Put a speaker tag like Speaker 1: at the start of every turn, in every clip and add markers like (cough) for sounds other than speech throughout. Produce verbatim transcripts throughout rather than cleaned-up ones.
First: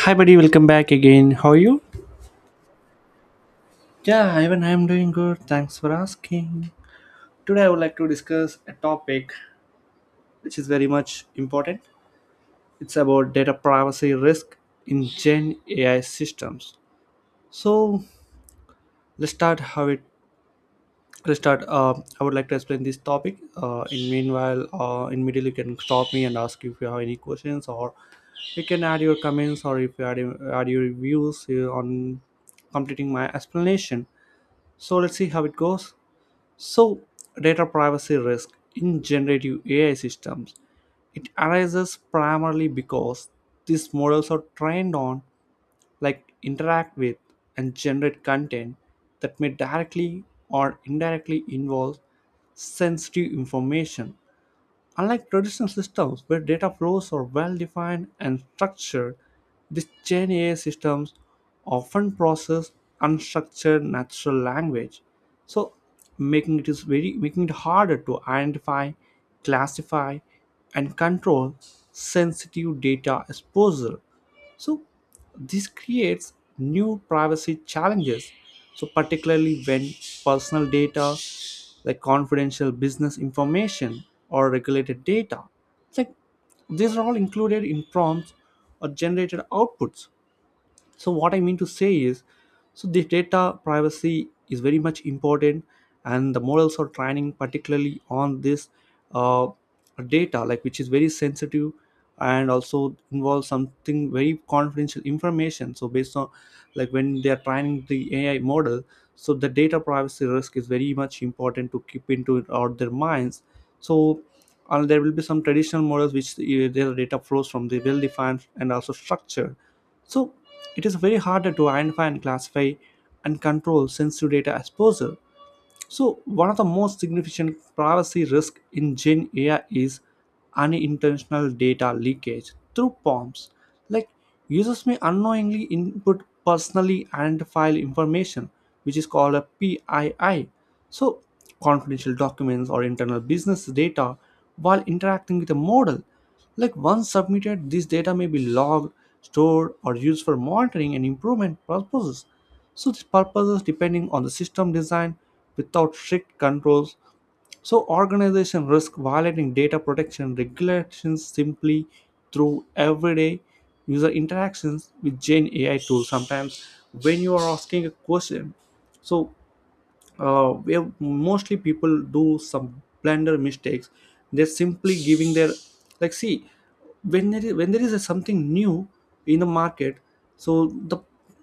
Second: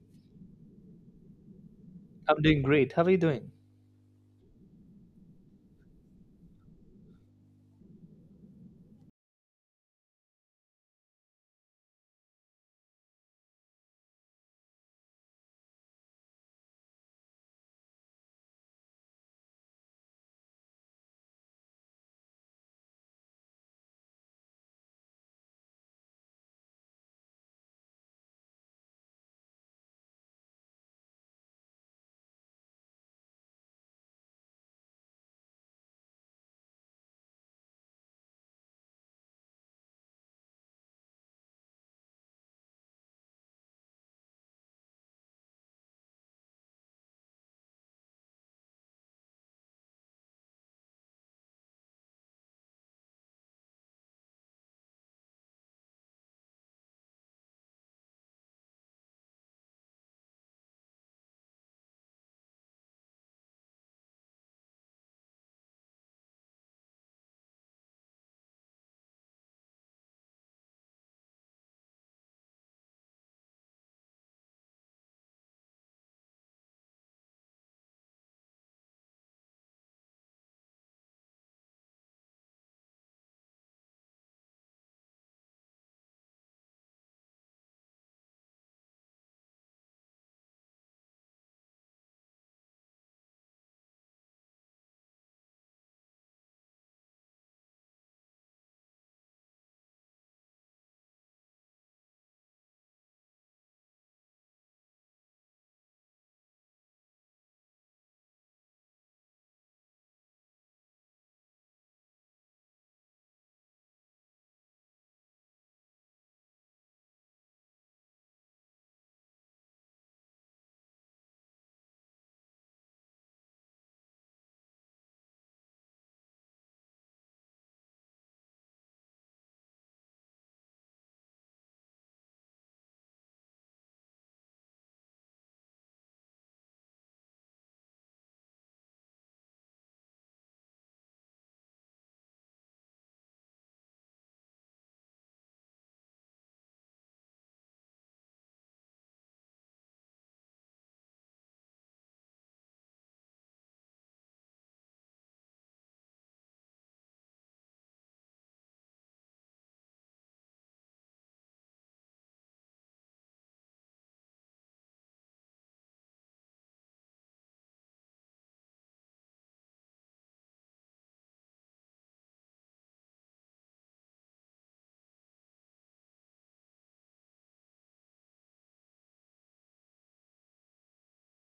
Speaker 1: Hi, buddy, welcome back again. How are you?
Speaker 2: I'm doing great. How are you doing?
Speaker 1: Yeah, even I'm doing good. Thanks for asking. Today, I would like to discuss a topic which is very much important. It's about data privacy risk in Gen A I systems. So, let's start how it let's start uh, i would like to explain this topic, uh, in meanwhile, uh, in middle, you can stop me and ask if you have any questions, or you can add your comments, or if you add, add your views uh, on completing my explanation. So let's see how it goes. So, data privacy risk in generative A I systems, it arises primarily because these models are trained on, like, interact with and generate content that may directly or indirectly involve sensitive information. Unlike traditional systems where data flows are well defined and structured, these Gen A I systems often process unstructured natural language, so making it is very making it harder to identify, classify, and control sensitive data exposure. So this creates new privacy challenges. So particularly when personal data, like confidential business information or regulated data. It's like these are all included in prompts or generated outputs. So what I mean to say is, so the data privacy is very much important, and the models are training particularly on this uh, data, like, which is very sensitive and also involves something very confidential information. So based on, like, when they are training the AI model, so the data privacy risk is very much important to keep into it out their minds. So, and there will be some traditional models which, uh, their data flows from the well defined and also structured. So it is very hard to identify and classify and control sensitive data exposure. So, one of the most significant privacy risks in Gen A I is unintentional data leakage through prompts. Like, users may unknowingly input personally identifiable information, which is called a P I I. So, confidential documents or internal business data while interacting with a model. Like, once submitted, this data may be logged, stored, or used for monitoring and improvement purposes. So these purposes depending on the system design without strict controls. So organization risk violating data protection regulations simply through everyday user interactions with Gen A I tools. Sometimes when you are asking a question, so uh, where mostly people do some blunder mistakes, they're simply giving their, like, see, when there is when there is a something new in the market, so the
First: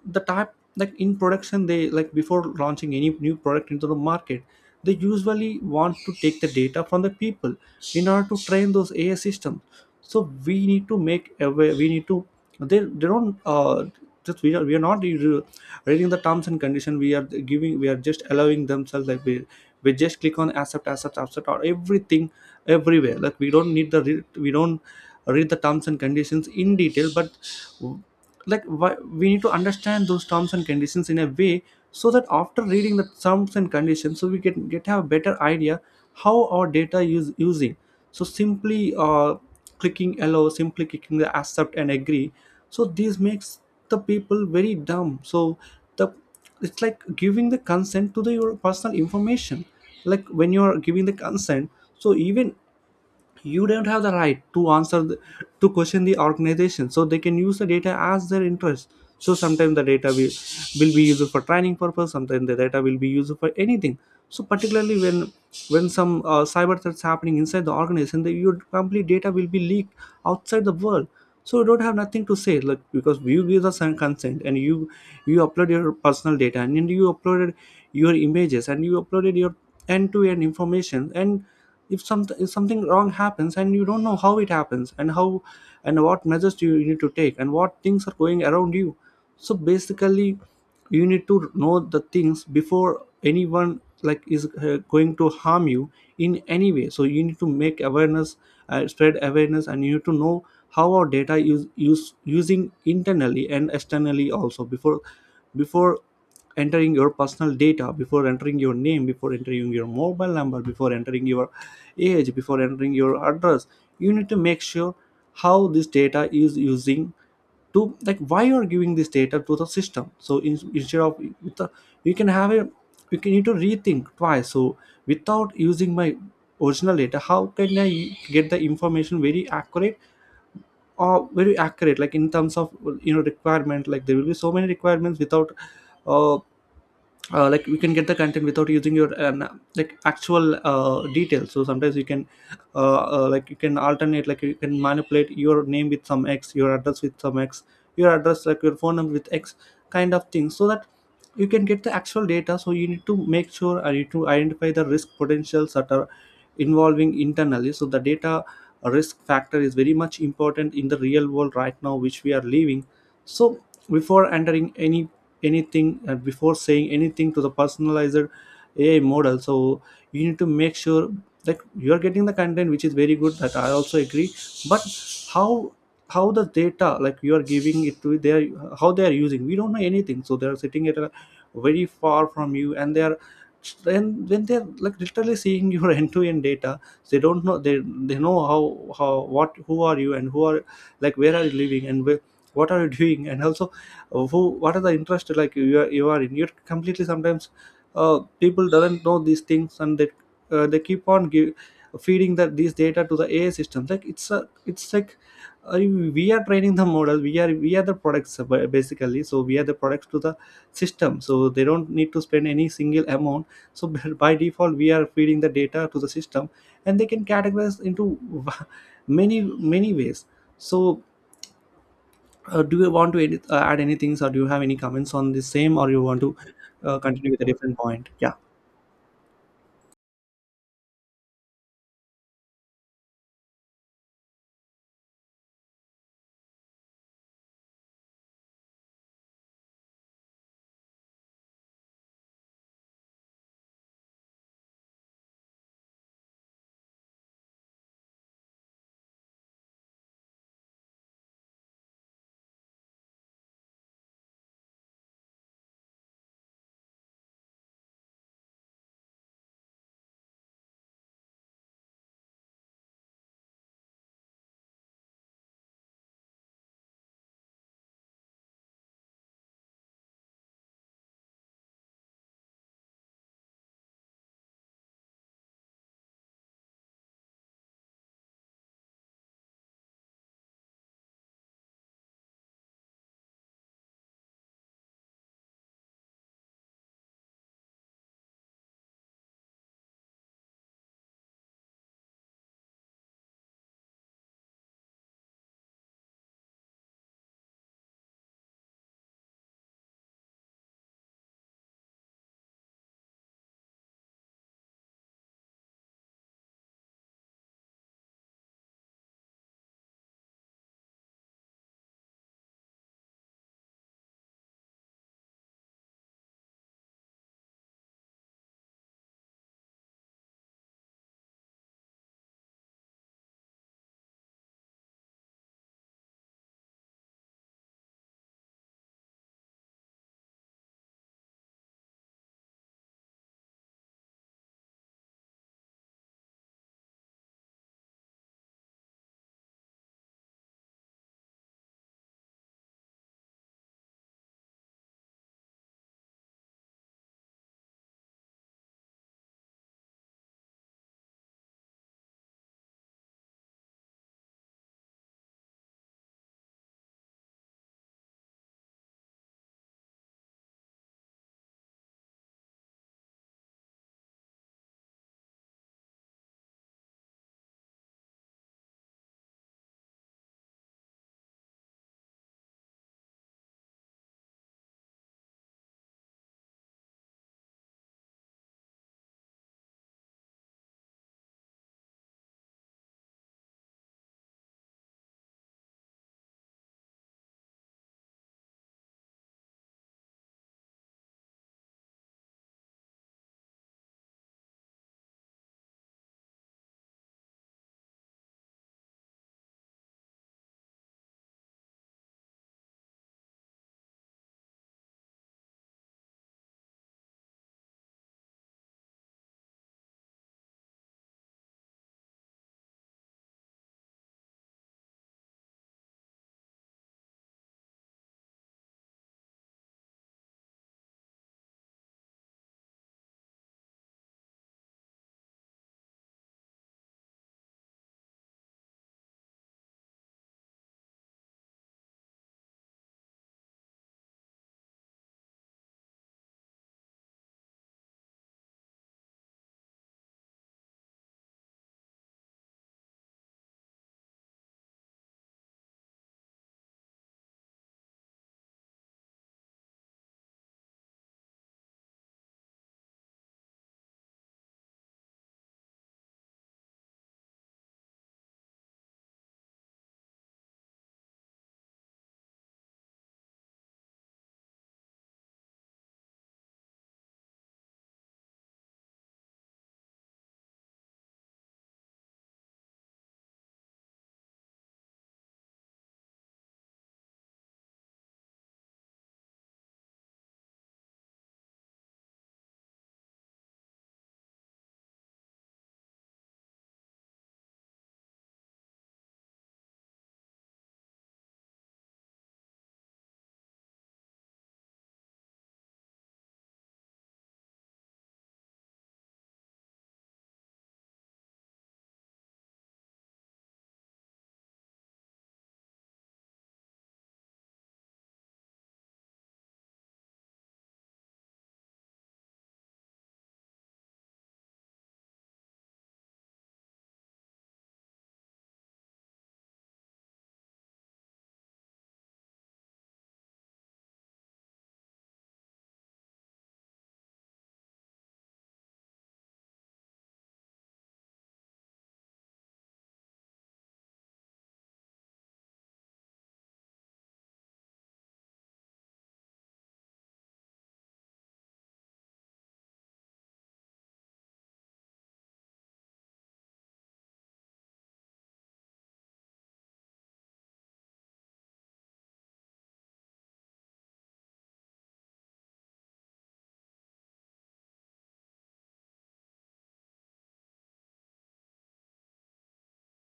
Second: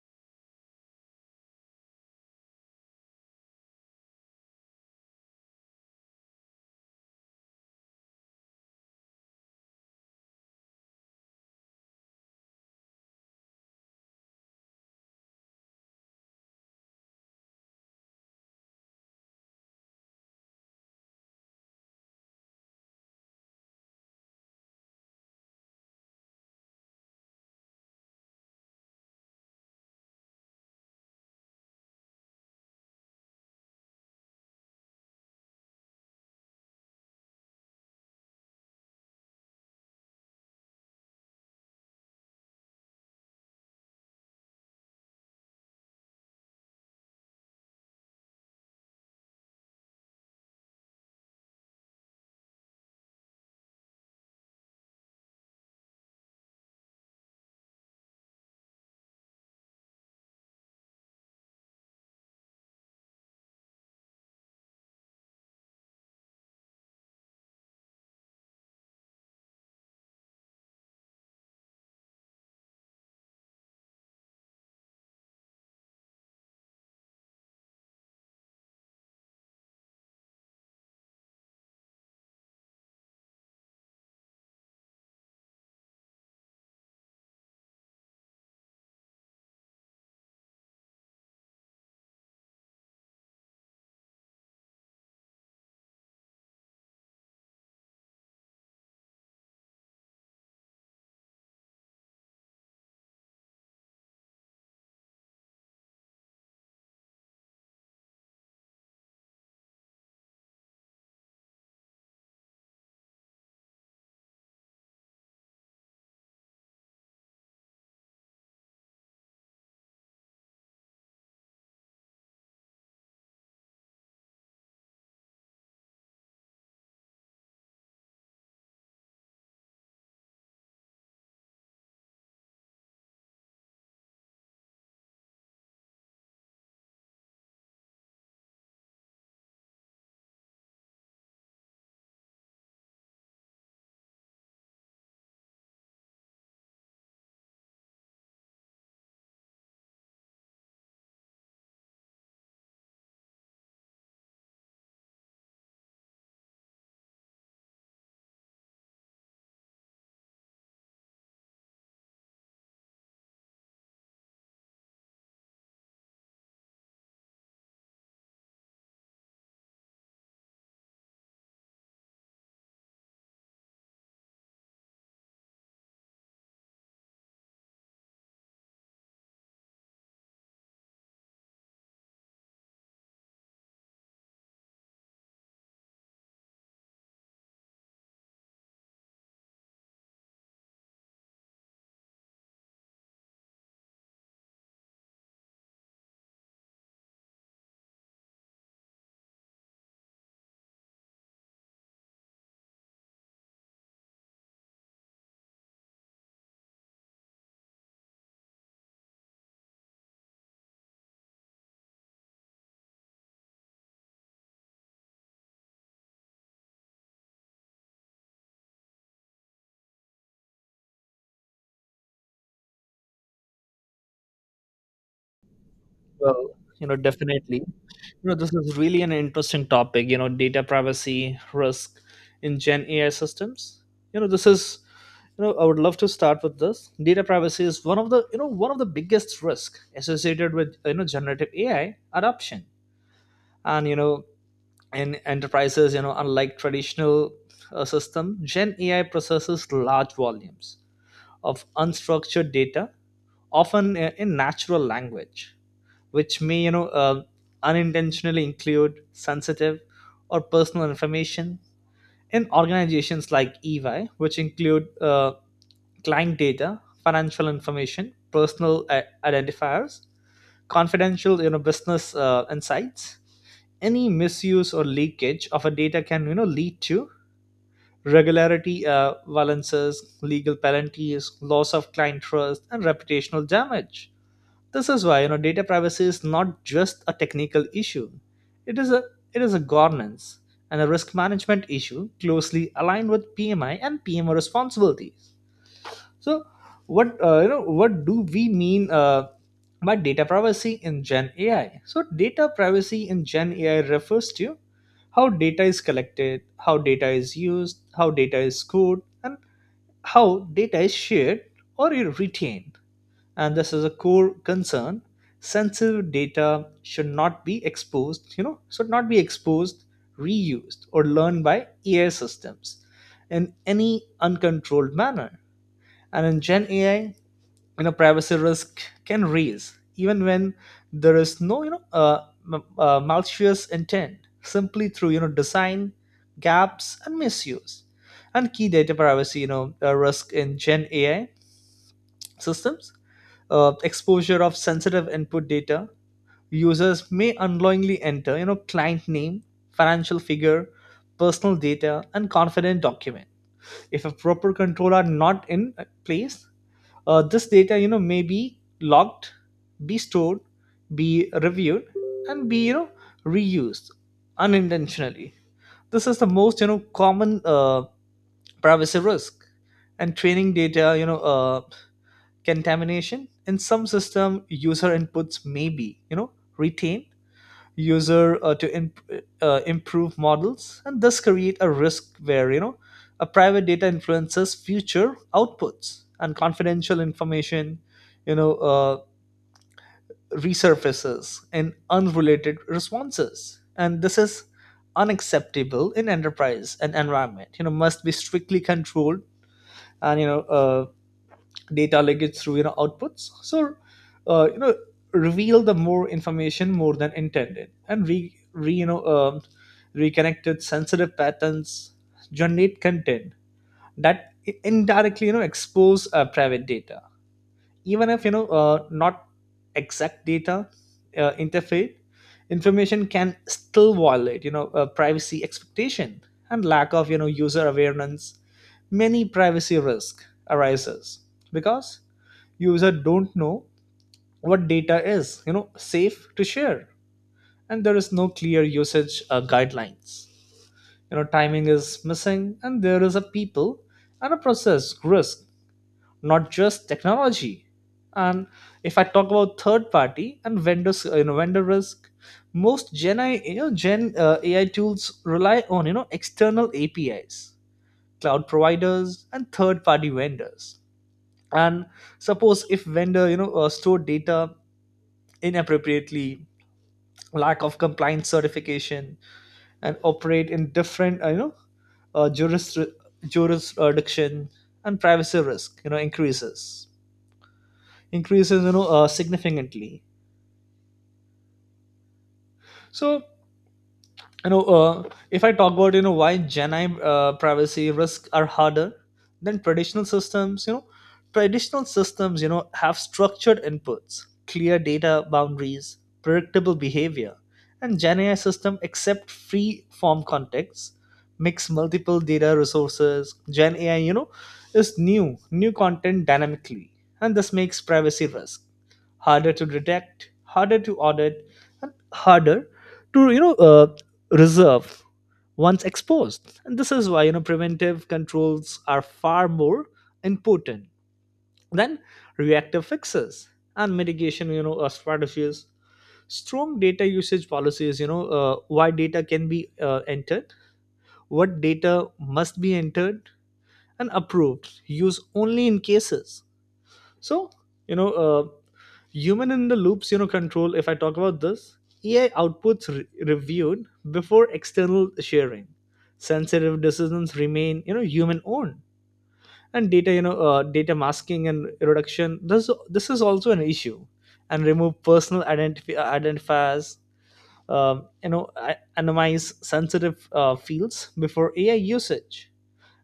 Speaker 1: the type, like in production, they like before launching any new product into the market, they usually want to take the data from the people in order to train those A I systems. So we need to make aware. We need to. They they don't. Uh, just we are, we are not re- reading the terms and condition. We are giving. We are just allowing themselves, like, we we just click on accept, accept, accept, or everything everywhere. Like, we don't need the re- we don't read the terms and conditions in detail, but, like, why, we need to understand those terms and conditions in a way, so that after reading the terms and conditions, so we can get have a better idea how our data is using. So simply, uh, clicking allow, simply clicking the accept and agree, so this makes the people very dumb. So the it's like giving the consent to the your personal information, like when you are giving the consent. So even you don't have the right to answer the, to question the organization, so they can use the data as their interest. So sometimes the data will, will be used for training purpose, sometimes the data will be used for anything. So particularly when, when some uh, cyber threats happening inside the organization, the, your complete data will be leaked outside the world. So you don't have nothing to say, like, because you give the sen- consent, and you you upload your personal data, and then you uploaded your images, and you uploaded your end-to-end information. And if some, if something wrong happens, and you don't know how it happens and how, and what measures do you need to take, and what things are going around you. So basically you need to know the things before anyone, like, is uh, going to harm you in any way. So you need to make awareness, uh, spread awareness, and you need to know how our data is use, using internally and externally also. Before before entering your personal data, before entering your name, before entering your mobile number, before entering your age, before entering your address, you need to make sure how this data is using. To, like, why you are giving this data to the system. So in, instead of with the, you can have a, you can need to rethink twice. So without using my original data, how can I get the information very accurate, or very accurate, like, in terms of, you know, requirement. Like, there will be so many requirements without, uh, uh, like, we can get the content without using your um, like actual uh, details. So sometimes you can, uh, uh, like, you can alternate, like, you can manipulate your name with some X, your address with some X, your address, like, your phone number with X kind of thing, so that you can get the actual data. So you need to make sure, and you need to identify the risk potentials that are involving internally. So the data risk factor is very much important in the real world right now which we are living. So before entering any anything, and before saying anything to the personalizer, AI model, so you need to make sure that you are getting the content which is very good, that I also agree. But how how the data, like you are giving it to their, how they are using, we don't know anything. So they are sitting at a very far from you, and they are, and when they're, like, literally seeing your (laughs) end-to-end data, they don't know, they they know how how what, who are you, and who are, like, where are you living, and where, what are you doing, and also, uh, who, what are the interest, like you are, you are in, you're completely. Sometimes uh, people doesn't know these things, and they uh, they keep on give, feeding that these data to the AI system. Like, it's a it's like, uh, we are training the model, we are we are the products, uh, ba- basically. So we are the products to the system, so they don't need to spend any single amount. So (laughs) by default we are feeding the data to the system, and they can categorize into (laughs) many, many ways. So, uh, do you want to edit, uh, add anything, or do you have any comments on the same, or you want to
Speaker 2: Well, you know,
Speaker 1: uh, continue with a
Speaker 2: definitely.
Speaker 1: different point?
Speaker 2: You
Speaker 1: Yeah.
Speaker 2: know, this is really an interesting topic, you know, data privacy risk in Gen A I systems. You know, this is, you know, I would love to start with this. Data privacy is one of the, you know, one of the biggest risk associated with, you know, generative A I adoption. And, you know, in enterprises, you know, unlike traditional uh, system, Gen A I processes large volumes of unstructured data, often uh, in natural language, which may you know uh, unintentionally include sensitive or personal information in organizations like EY, which include uh, client data, financial information, personal i- identifiers, confidential you know business uh, insights. Any misuse or leakage of a data can you know lead to regularity uh, violences, legal penalties, loss of client trust, and reputational damage. This is why you know data privacy is not just a technical issue. It is a, it is a governance and a risk management issue closely aligned with P M I and P M O responsibilities. So what uh, you know what do we mean uh, by data privacy in Gen A I? So data privacy in Gen A I refers to how data is collected, how data is used, how data is scored, and how data is shared or retained, and this is a core concern. Sensitive data should not be exposed, you know should not be exposed reused, or learned by AI systems in any uncontrolled manner. And in Gen AI, you know privacy risk can raise even when there is no you know uh, m- uh, malicious intent, simply through you know design gaps and misuse. And key data privacy you know uh, risk in Gen AI systems, uh, exposure of sensitive input data. Users may unknowingly enter you know client name, financial figure, personal data, and confident document. If a proper control are not in place, uh, this data you know may be logged, be stored, be reviewed, and be you know reused unintentionally. This is the most you know common uh, privacy risk. And training data you know uh, contamination. In some system, user inputs may be you know retained, user uh, to imp- uh, improve models, and thus create a risk where you know a private data influences future outputs and confidential information you know uh, resurfaces in unrelated responses. And this is unacceptable in enterprise and environment, you know must be strictly controlled. And you know uh, data leakage through you know outputs, so uh, you know reveal the more information more than intended, and re, re you know um, reconnected sensitive patterns, generate content that i- indirectly you know expose uh, private data. Even if you know uh, not exact data, uh, interfere information can still violate you know uh, privacy expectation. And lack of you know user awareness. Many privacy risk arises because user don't know what data is you know safe to share, and there is no clear usage uh, guidelines, you know timing is missing, and there is a people and a process risk, not just technology. And if I talk about third party and vendors, uh, you know vendor risk. Most gen A I, you know gen uh, ai tools rely on you know external APIs, cloud providers, and third party vendors. And suppose if vendor you know uh, store data inappropriately, lack of compliance certification, and operate in different uh, you know uh, juris jurisdiction. And privacy risk you know increases, increases you know uh, significantly. So you know uh, if I talk about you know why gen I uh, privacy risks are harder than traditional systems. you know traditional systems you know have structured inputs, clear data boundaries, predictable behavior. And Gen AI system accept free form context, mix multiple data resources. Gen AI you know is new new content dynamically, and this makes privacy risk harder to detect, harder to audit, and harder to you know uh, reserve once exposed. And this is why you know preventive controls are far more important than reactive fixes and mitigation you know uh, strategies. Strong data usage policies, you know uh, why data can be uh, entered, what data must be entered, and approved use only in cases. So you know uh, human in the loops you know control. If I talk about this, AI outputs re- reviewed before external sharing, sensitive decisions remain you know human owned. And data you know uh, data masking and reduction, this this is also an issue. And remove personal identifi- identifiers, um, you know a- anonymize sensitive uh, fields before AI usage.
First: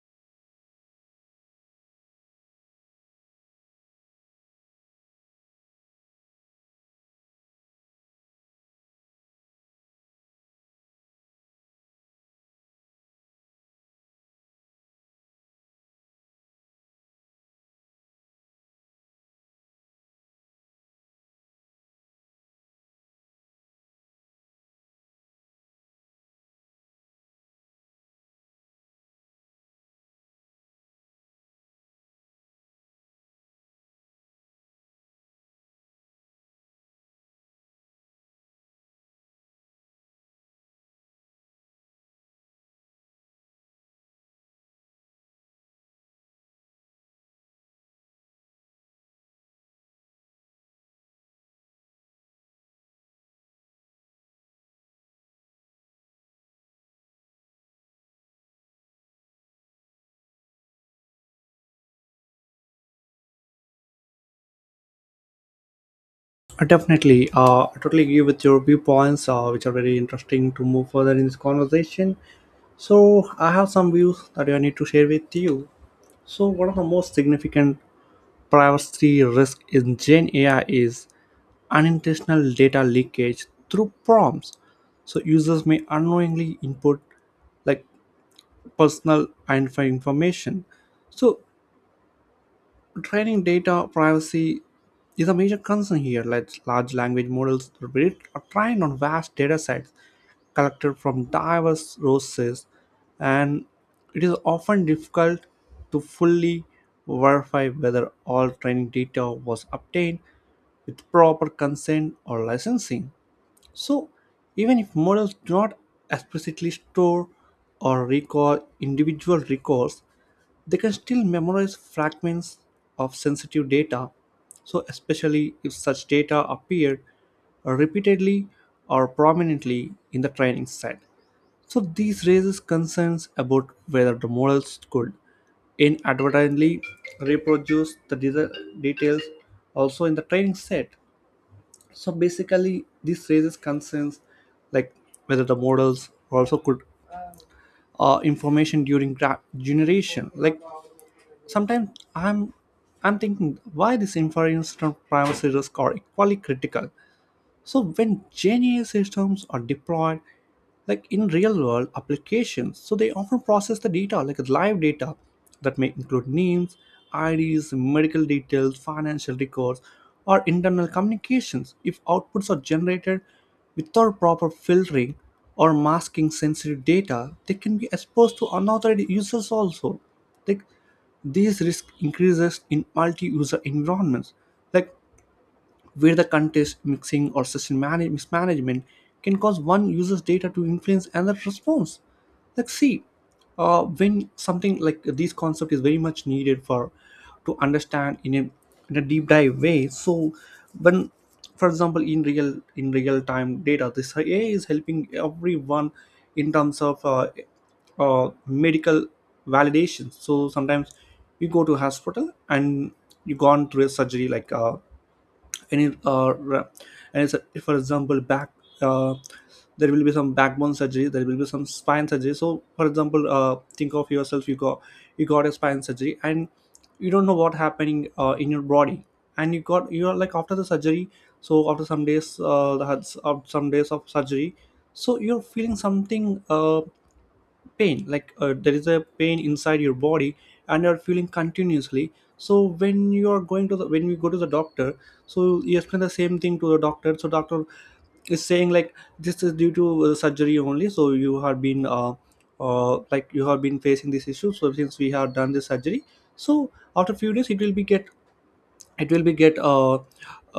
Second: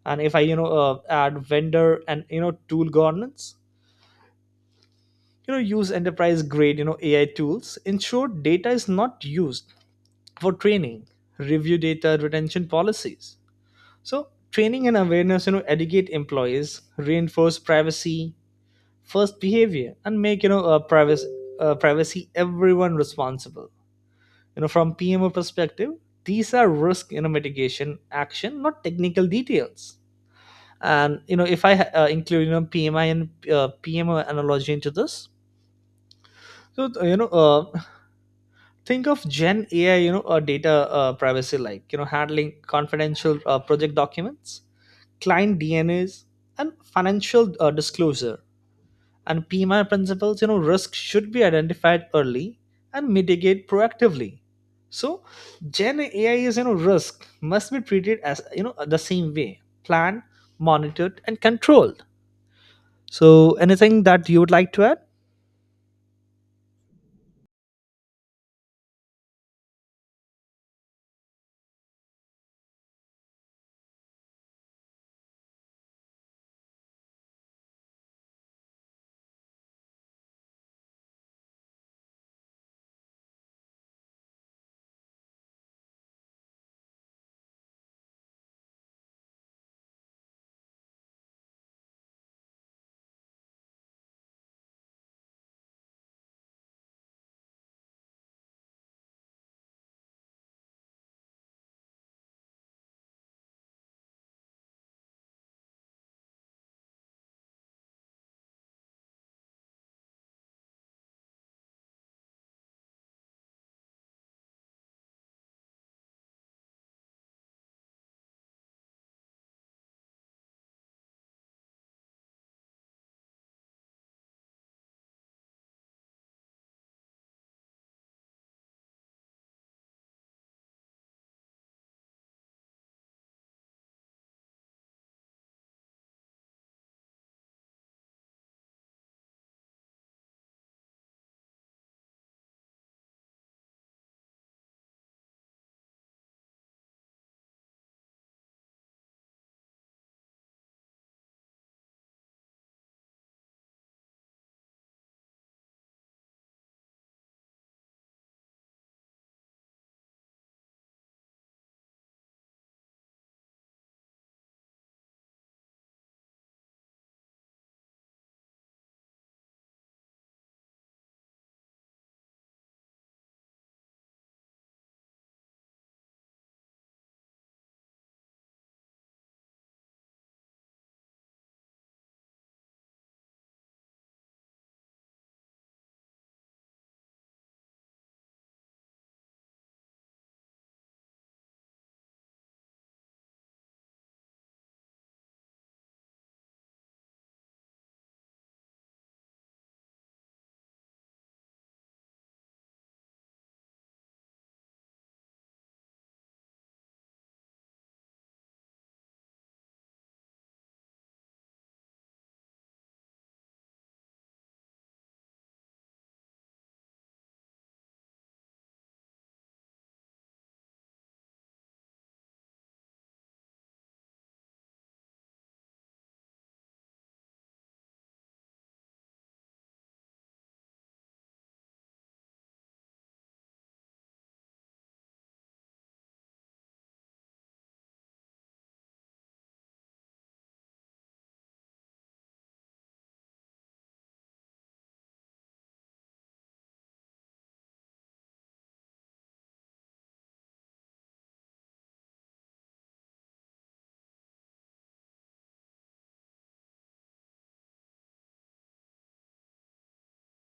Speaker 2: And if I you know uh, add vendor and you know tool governance, you know use enterprise grade you know AI tools, ensure data is not used for training, review data retention policies. So training and awareness, you know educate employees, reinforce privacy first behavior, and make you know uh, privacy uh, privacy everyone responsible. you know from PMO perspective, these are risk you know mitigation action, not technical details. And you know if I uh, include you know PMI and uh, PMO analogy into this. So uh, you know uh, think of Gen AI you know uh, data uh, privacy like you know handling confidential uh, project documents, client DNAs, and financial uh, disclosure. And PMI principles, you know risk should be identified early and mitigate proactively. So Gen AI is you know risk, must be treated as you know the same way, planned, monitored, and controlled. So anything that you would like to add?
Speaker 1: Uh, definitely. Uh, I totally agree with your viewpoints, uh, which are very interesting to move further in this conversation. So I have some views that I need to share with you. So one of the most significant privacy risk in Gen A I is unintentional data leakage through prompts. So users may unknowingly input, like, personal identifying information. So training data privacy is a major concern here. Like, large language models are built or trained on vast data sets collected from diverse sources, and it is often difficult to fully verify whether all training data was obtained with proper consent or licensing. So, even if models do not explicitly store or recall individual records, they can still memorize fragments of sensitive data, so especially if such data appeared repeatedly or prominently in the training set. So these raises concerns about whether the models could inadvertently reproduce the de- details also in the training set. So basically this raises concerns, like, whether the models also could uh, information during gra- generation. Like, sometimes I'm I'm thinking why this inference from privacy risk are equally critical. So when GenAI systems are deployed, like, in real world applications, so they often process the data, like, live data that may include names, I Ds, medical details, financial records, or internal communications. If outputs are generated without proper filtering or masking sensitive data, they can be exposed to unauthorized users also. Like, these risk increases in multi-user environments, like, where the contest mixing or system manage- mismanagement can cause one user's data to influence another response. Like, see, uh, when something, like, this concept is very much needed for to understand in a, in a deep dive way. So, when, for example, in real in real time data, this A I is helping everyone in terms of, uh, uh, medical validation. So sometimes you go to hospital and you gone through a surgery like uh, any or uh, ra- and it's, for example back uh, there will be some backbone surgery, there will be some spine surgery. So for example, uh, think of yourself, you got you got a spine surgery and you don't know what happening uh, in your body, and you got you are like after the surgery. So after some days, uh, the- of some days of surgery, so you're feeling something uh, pain, like uh, there is a pain inside your body and you're feeling continuously. So when you are going to the when you go to the doctor, so you explain the same thing to the doctor, so doctor is saying like this is due to uh, surgery only. So you have been uh, uh, like you have been facing this issue, so since we have done this surgery, so after few days it will be get it will be get uh,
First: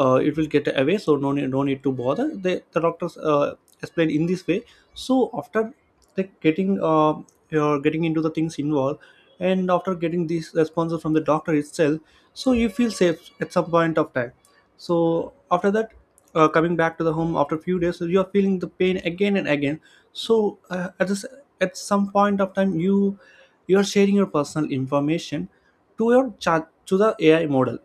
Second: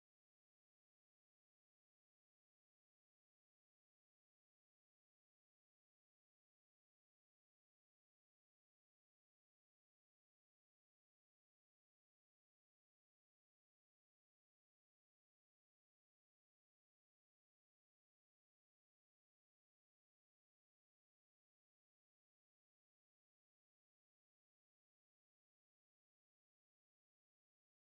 Speaker 1: uh, it will get away. So no need, no need to bother the, the doctors, uh, explain in this way. So after like getting uh, you're getting into the things involved, and after getting these responses from the doctor itself, so you feel safe at some point of time. So after that, uh, coming back to the home after a few days, so you are feeling the pain again and again. So uh, at this, at some point of time, you you are sharing your personal information to your chat to the AI model.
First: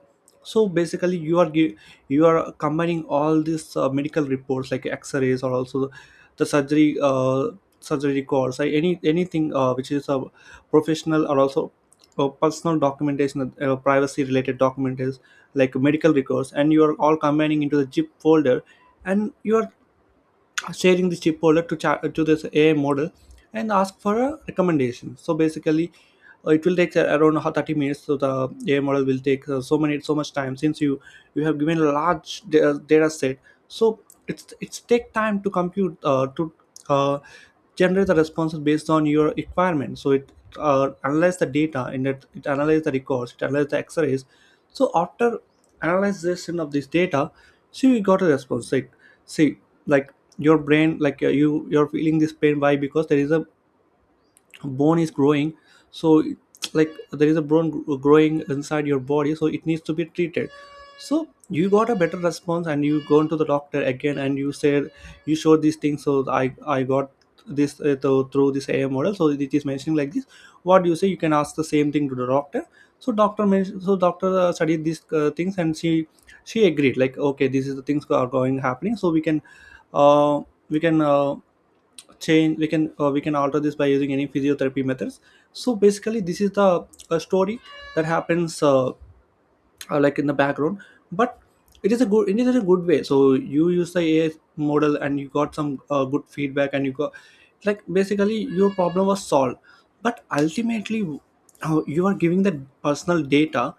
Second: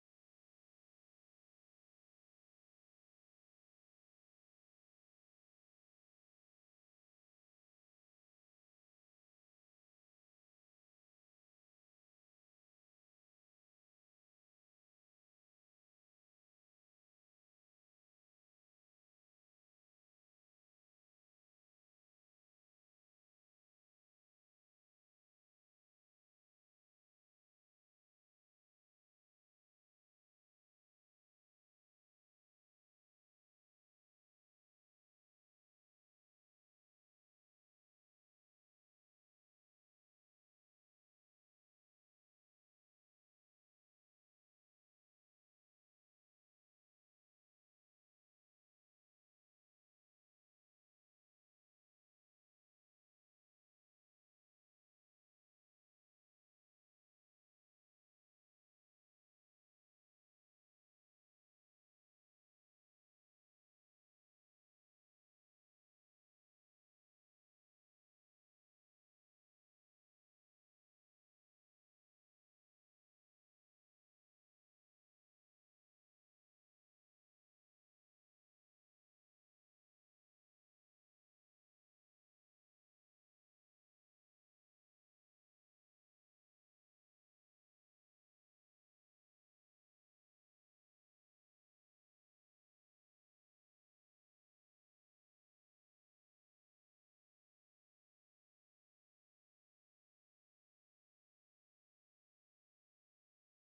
Speaker 1: So basically, you are gi- you are combining all these uh, medical reports like x-rays or also the surgery uh, surgery records or any anything uh, which is a professional or also uh, personal documentation, uh, privacy related documents like medical records, and you are all combining into the zip folder, and you are sharing this chip holder to chat to this A I model and ask for a recommendation. So basically, uh, it will take uh, around ho- thirty minutes. So the A I model will take uh, so many so much time since you you have given a large da- data set. So it's it's take time to compute, uh, to uh, generate the responses based on your requirement. So it uh, analyze the data, and it, it analyze the records, it analyze the X-rays. So after analyzation of this data, see, we got a response. Like, see, like your brain, like uh, you you're feeling this pain. Why? Because there is a bone is growing. So like there is a bone gr- growing inside your body, so it needs to be treated. So you got a better response, and you go into the doctor again, and you said, you showed these things. So i i got this uh, tho- through this AI model, so it is mentioning like this. What do you say? You can ask the same thing to the doctor. So doctor mentioned, so doctor uh, studied these uh, things, and she she agreed like, okay, this is the things are going happening, so we can uh, we can uh, change we can uh, we can alter this by using any physiotherapy methods. So basically this is the uh, story that happens, uh, uh, like in the background. But it is a good, it is a good way. So you use the AI model and you got some uh, good feedback, and you got, like, basically your problem was solved. But ultimately, uh, you are giving the personal data,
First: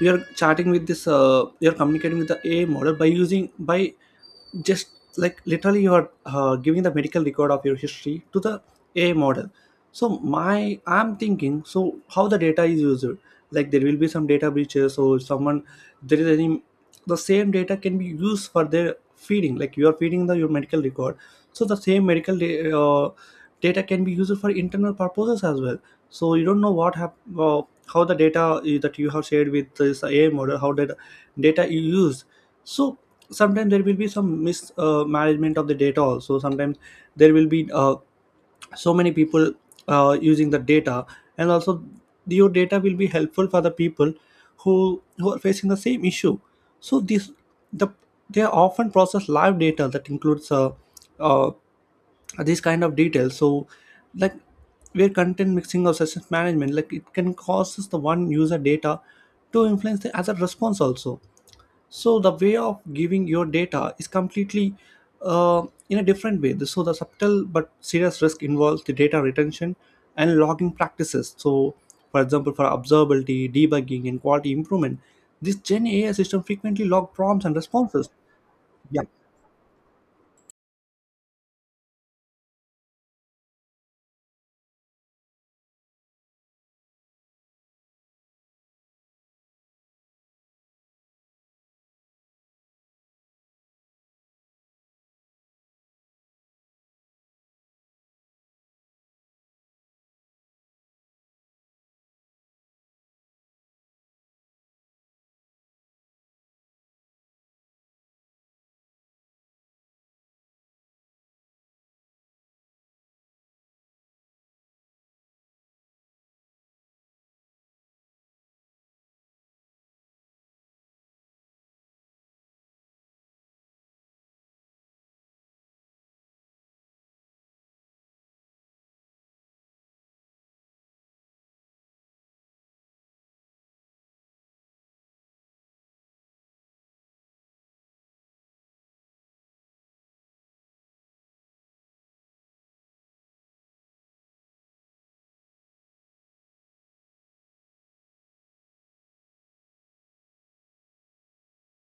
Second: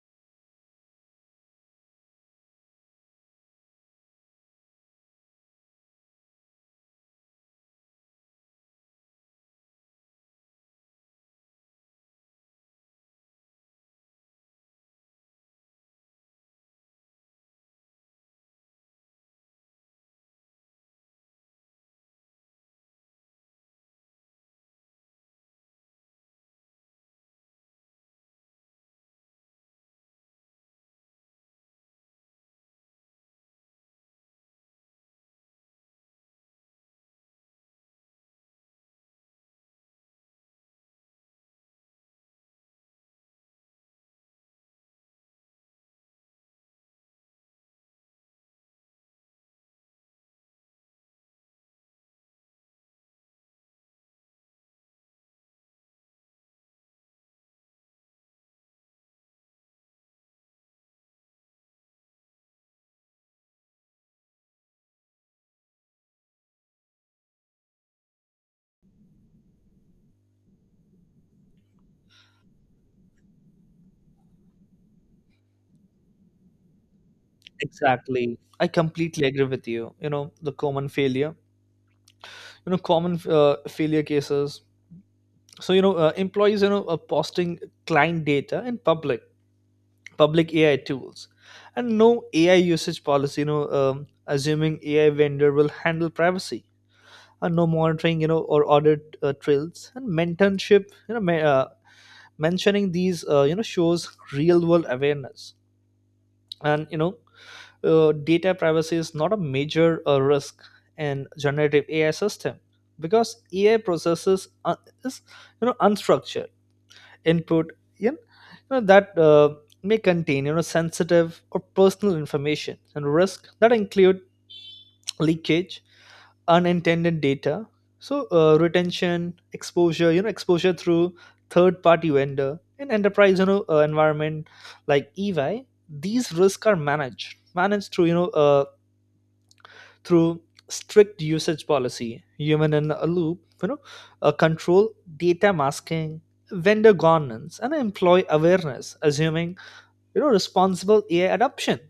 Speaker 1: you are chatting with this uh, you are communicating with the AI model by using, by just, like, literally you're uh, giving the medical record of your history to the AI model. So my I'm thinking, so how the data is used. Like, there will be some data breaches, or someone, there is any, the same data can be used for their feeding. Like you are feeding the your medical record, so the same medical da- uh, data can be used for internal purposes as well. So you don't know what hap- uh, how the data i- that you have shared with this AI model, how did data you use. So sometimes there will be some mismanagement uh, of the data also. Sometimes there will be uh, so many people uh, using the data. And also your data will be helpful for the people who who are facing the same issue. So this, the, they are often process live data that includes uh, uh, these kind of details. So, like, where content mixing or session management, like it can causes the one user data to influence the other response also. So the way of giving your data is completely uh, in a different way. So the subtle but serious risk involves the data retention and logging practices. So for example, for observability, debugging and quality improvement, this Gen AI system frequently log prompts and responses.
Speaker 2: Exactly, I
Speaker 1: Yeah.
Speaker 2: completely agree with you. You know the common failure, you know common uh, failure cases. So you know uh, employees you know are posting client data in public public AI tools, and no AI usage policy, you know um, assuming AI vendor will handle privacy, and no monitoring you know or audit uh, trails, and mentorship you know ma- uh, mentioning these, uh, you know shows real world awareness. And you know uh, data privacy is not a major uh, risk in generative A I system, because A I processes un- is you know unstructured input, you know, that uh, may contain you know sensitive or personal information. And risk that include leakage, unintended data, so uh, retention, exposure, you know exposure through third-party vendor in enterprise you know uh, environment, like E Y. These risks are managed managed through you know uh, through strict usage policy, human in a loop, you know, uh, control, data masking, vendor governance, and employee awareness, assuming you know responsible A I adoption.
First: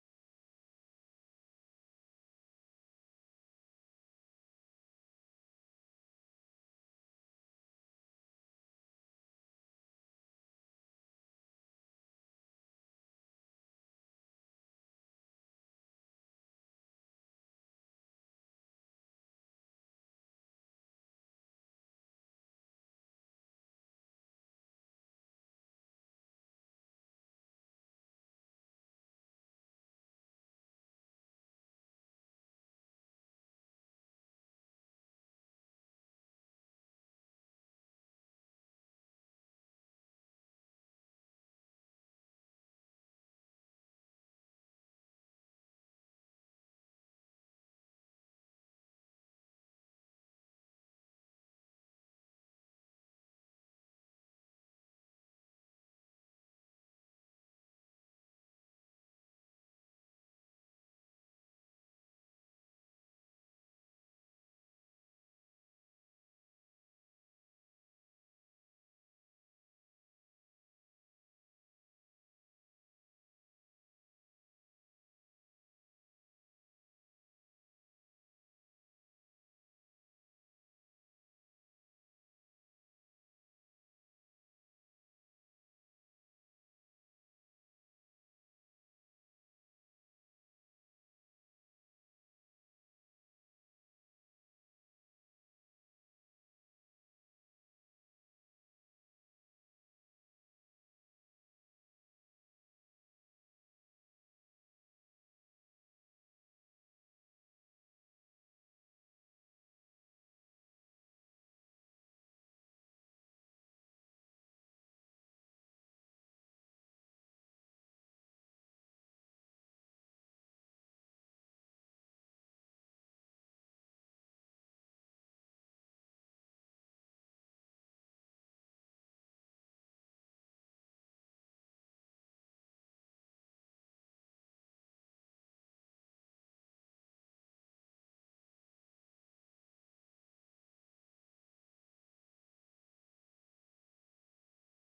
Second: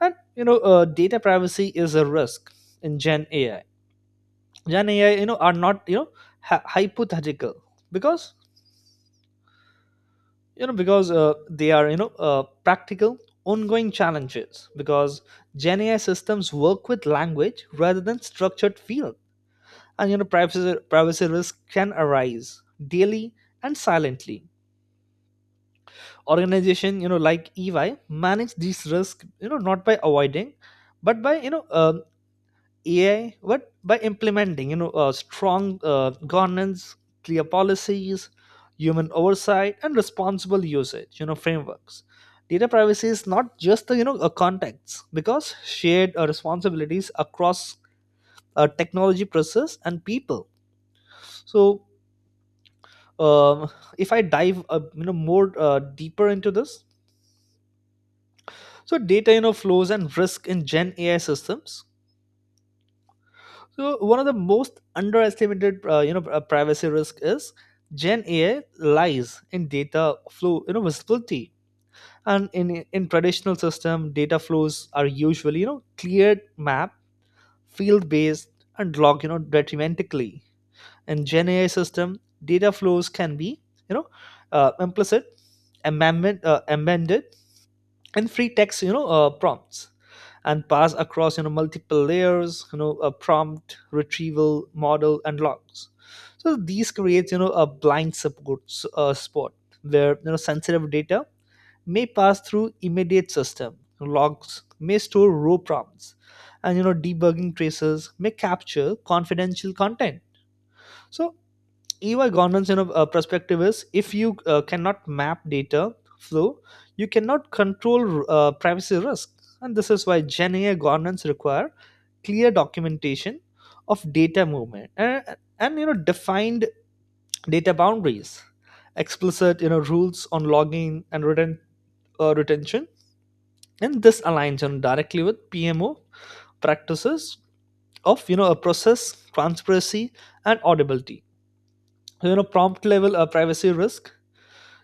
Speaker 2: And you know, uh, data privacy is a risk in Gen A I. Gen A I, you know, are not you know hy- hypothetical, because you know because uh, they are you know uh, practical ongoing challenges, because Gen A I systems work with language rather than structured fields. And you know privacy privacy risk can arise daily and silently. Organization you know like EY manage these risks, you know not by avoiding but by you know um AI, but by implementing you know uh, strong uh, governance, clear policies, human oversight, and responsible usage you know frameworks. Data privacy is not just the you know a context, because shared uh, responsibilities across uh, technology, process, and people. So, um, if I dive uh, you know more uh, deeper into this, so data you know flows and risk in Gen A I systems. So one of the most underestimated uh, you know uh, privacy risk is, Gen A I lies in data flow you know visibility. And in in traditional system, data flows are usually you know cleared map, field based, and log you know detrimentally. In Gen A I system, data flows can be you know uh, implicit, amendment, uh, amended, and free text you know uh, prompts, and pass across you know multiple layers, you know a prompt retrieval model and logs. So these creates you know a blind support s- uh, spot where you know sensitive data may pass through immediate system. Logs may store raw prompts, and you know debugging traces may capture confidential content. So E Y governance, you know, uh, perspective is, if you uh, cannot map data flow, you cannot control uh, privacy risk, and this is why Gen A I governance require clear documentation of data movement, and, and you know defined data boundaries, explicit you know rules on logging and return uh, retention. And this aligns you know, directly with PMO practices of you know a process transparency and audibility. So, you know prompt level uh, privacy risk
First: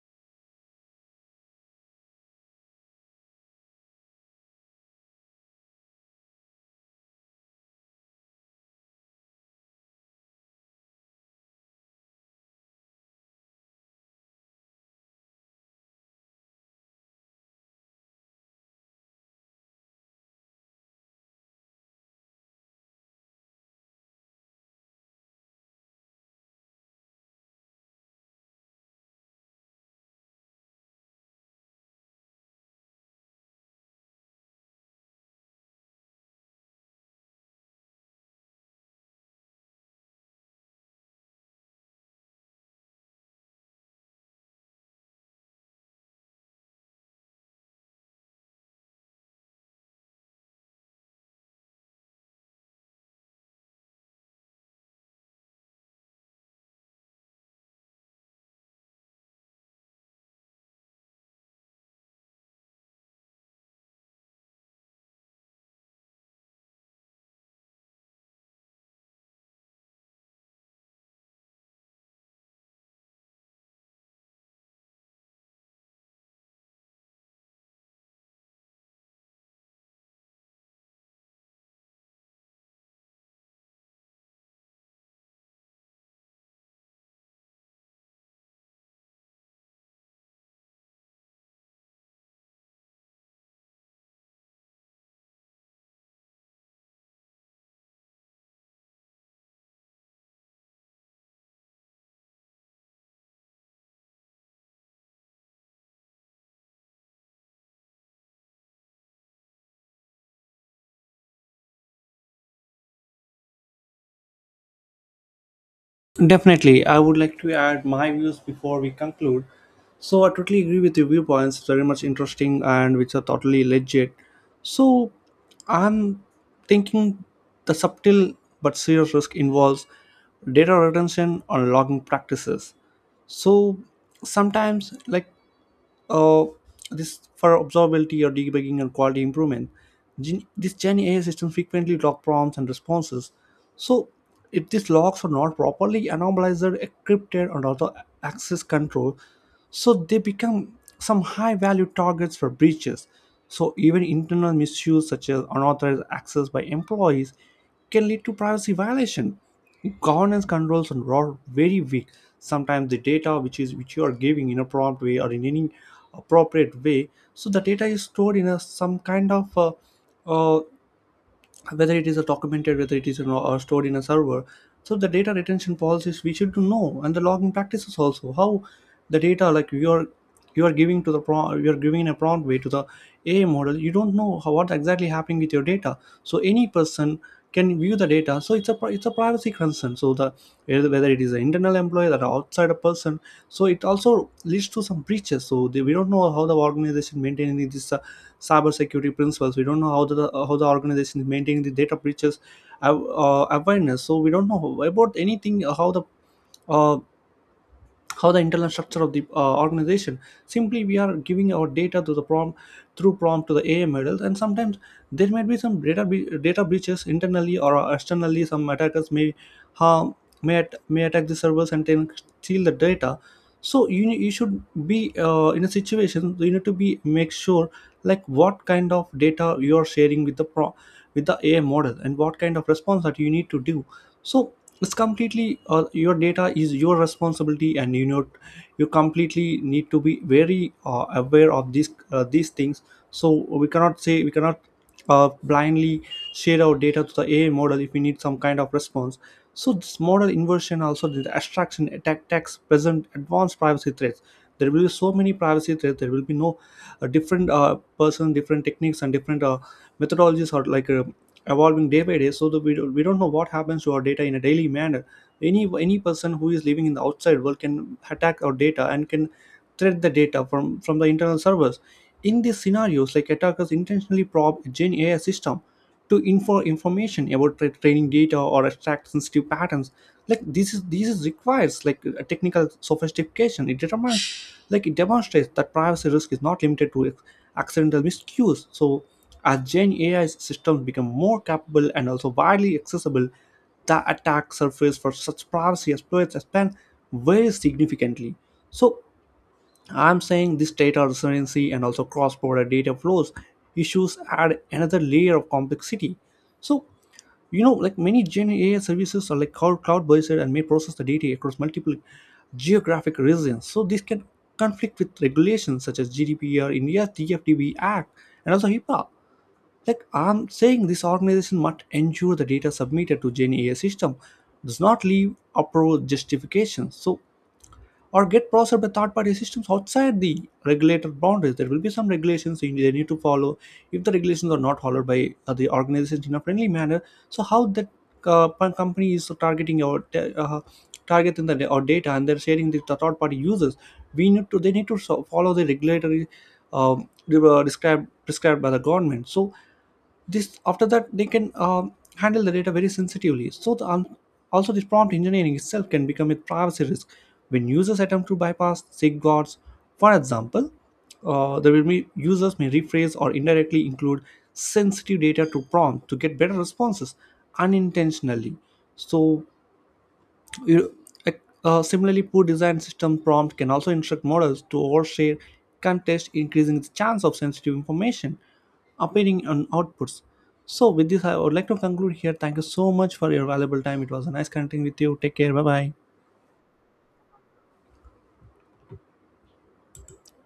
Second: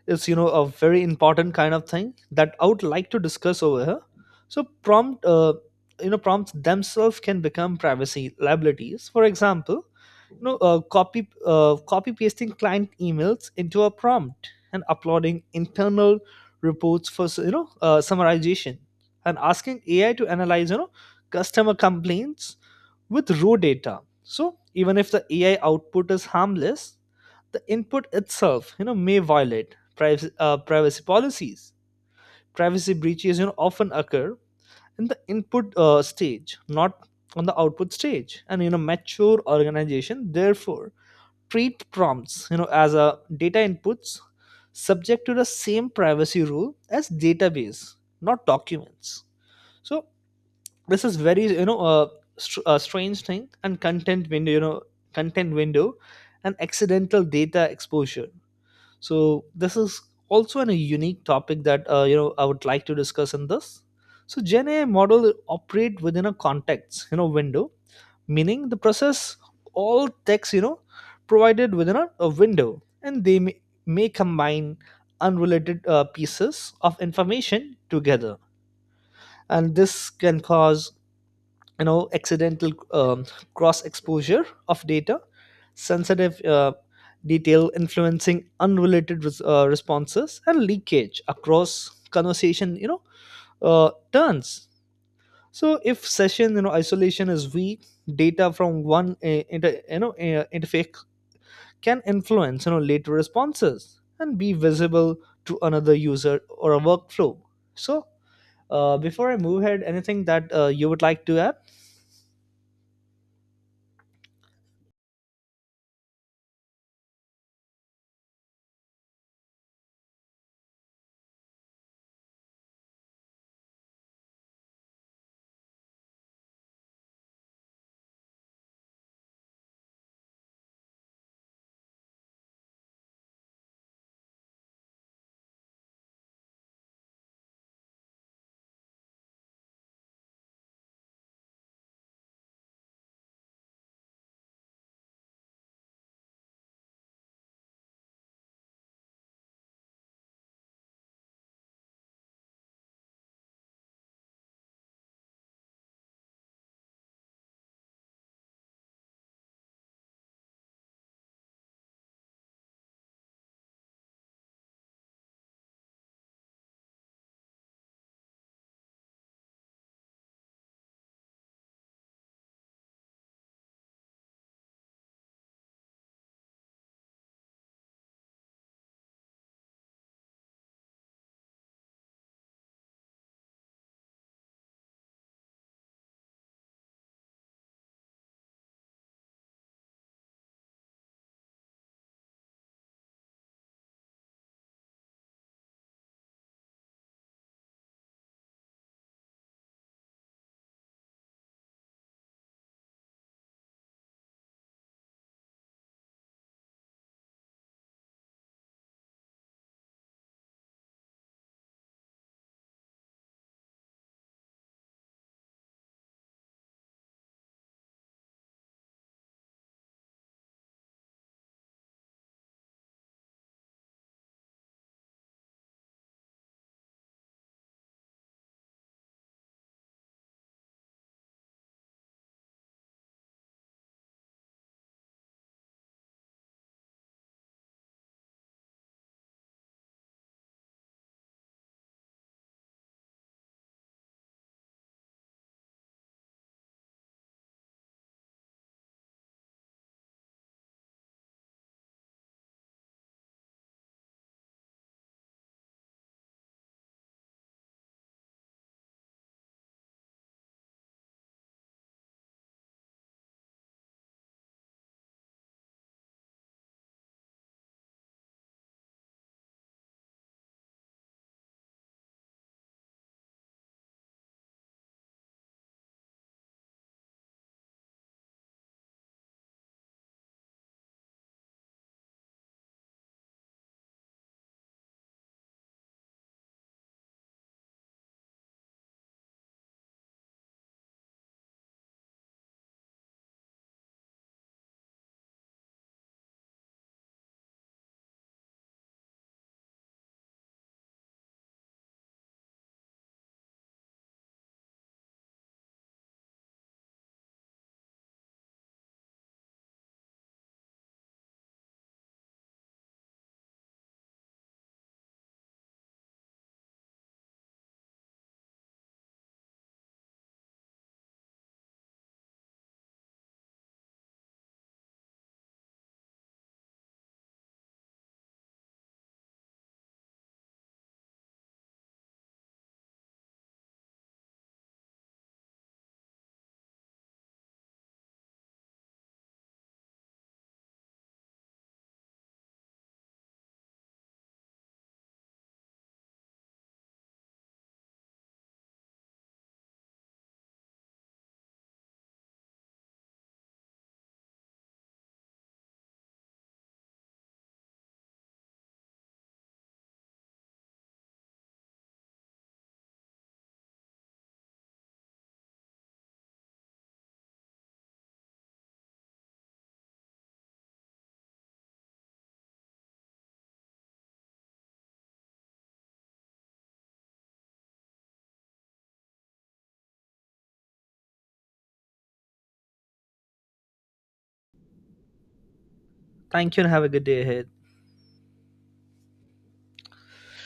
Speaker 2: is you know a very important kind of thing that I would like to discuss over here. So prompt, uh, you know, prompts themselves can become privacy liabilities. For example, you know, uh, copy uh, copy pasting client emails into a prompt, and uploading internal reports for you know uh, summarization, and asking A I to analyze you know customer complaints with raw data. So even if the A I output is harmless, the input itself you know may violate privacy, uh, privacy policies. Privacy breaches you know often occur in the input uh, stage, not on the output stage. And you know mature organization therefore treat prompts you know as a data inputs, subject to the same privacy rule as database, not documents. So this is very you know uh, str- a strange thing. And content window, you know content window and accidental data exposure. So this is also an, a unique topic that uh, you know I would like to discuss in this. So Gen AI model operate within a context you know window, meaning the process all text you know provided within a, a window, and they may, may combine unrelated uh, pieces of information together. And this can cause you know accidental um, cross exposure of data, sensitive uh, detail influencing unrelated res- uh, responses, and leakage across conversation you know uh, turns. So if session you know isolation is weak, data from one uh, inter, you know uh, interface can influence you know later responses and be visible to another user or a workflow. So uh, before I move ahead, anything that uh, you would like to add?
Speaker 1: Definitely, I would like to add my views before we conclude. So I totally agree with your viewpoints, very much interesting and which are totally legit. So I'm thinking the subtle but serious risk involves data retention or logging practices. So sometimes like uh, this for observability or debugging and quality improvement. Gen- this Gen A I system frequently log prompts and responses. So if these logs are not properly anomalized, encrypted, and also access control, so they become some high value targets for breaches. So even internal misuse such as unauthorized access by employees can lead to privacy violation. Governance controls are very weak. Sometimes the data which is, which you are giving in a prompt way or in any appropriate way, so the data is stored in a some kind of, uh, uh, whether it is a documented, whether it is, you know, or stored in a server. So the data retention policies we should know, and the logging practices also, how the data, like you are, you are giving to the pro you are giving a prompt way to the A I model. You don't know how, what exactly happening with your data. So any person can view the data. So it's a pri- it's a privacy concern. So the, whether, whether it is an internal employee or an outside a person. So it also leads to some breaches. So they, we don't know how the organization maintaining this. Uh, cybersecurity principles. We don't know how the, how the organization is maintaining the data breaches, uh, uh, awareness. So we don't know about anything, uh, how the, uh, how the internal structure of the uh, organization. Simply we are giving our data to the prompt through prompt to the AI models. And sometimes there might be some data be- data breaches internally or externally. Some attackers may harm, may, at- may attack the servers and then steal the data. So you ne- you should be uh, in a situation, so you need to be make sure, like, what kind of data you are sharing with the pro with the AI model, and what kind of response that you need to do. So it's completely, uh, your data is your responsibility, and you know, you completely need to be very uh, aware of these uh, these things. So we cannot say, we cannot uh, blindly share our data to the AI model if we need some kind of response. So this model inversion, also the abstraction attack attacks present advanced privacy threats. There will be so many privacy threats. There will be no uh, different uh, person, different techniques, and different uh, methodologies, or like, uh, evolving day by day. So that we don't, we don't know what happens to our data in a daily manner. any any person who is living in the outside world can attack our data and can thread the data from from the internal servers. In these scenarios, like attackers intentionally probe a Gen AI system to infer information about tra- training data or extract sensitive patterns. Like, this is, this is requires like a technical sophistication. It determines, like it demonstrates that privacy risk is not limited to ac- accidental miscues. So as Gen AI systems become more capable and also widely accessible, the attack surface for such privacy exploits expand very significantly. So, I'm saying this data residency and also cross-border data flows issues add another layer of complexity. So, you know, like many Gen A I services are like cloud cloud-based and may process the data across multiple geographic regions. So this can conflict with regulations such as G D P R, India's D F D B Act, and also HIPAA. Like I'm saying, this organization must ensure the data submitted to Gen A I system does not leave approval justifications. So or get processed by third party systems outside the regulated boundaries. There will be some regulations they need to follow. If the regulations are not followed by uh, the organizations in a friendly manner, so how that, uh, company is targeting your ta- uh, target the da- our data and they're sharing the third party users, we need to they need to so- follow the regulatory, um, they were described prescribed by the government. So this, after that they can, um, handle the data very sensitively. So the, um, also this prompt engineering itself can become a privacy risk when users attempt to bypass safeguards. For example, uh, there will be users may rephrase or indirectly include sensitive data to prompt to get better responses unintentionally. So, you-, like, uh, similarly, poor design system prompt can also instruct models to overshare context, increasing the chance of sensitive information appearing on outputs. So, with this, I would like to conclude here. Thank you so much for your valuable time. It was a nice connecting with you. Take care. Bye bye.
Speaker 2: Thank you, and have a good day ahead.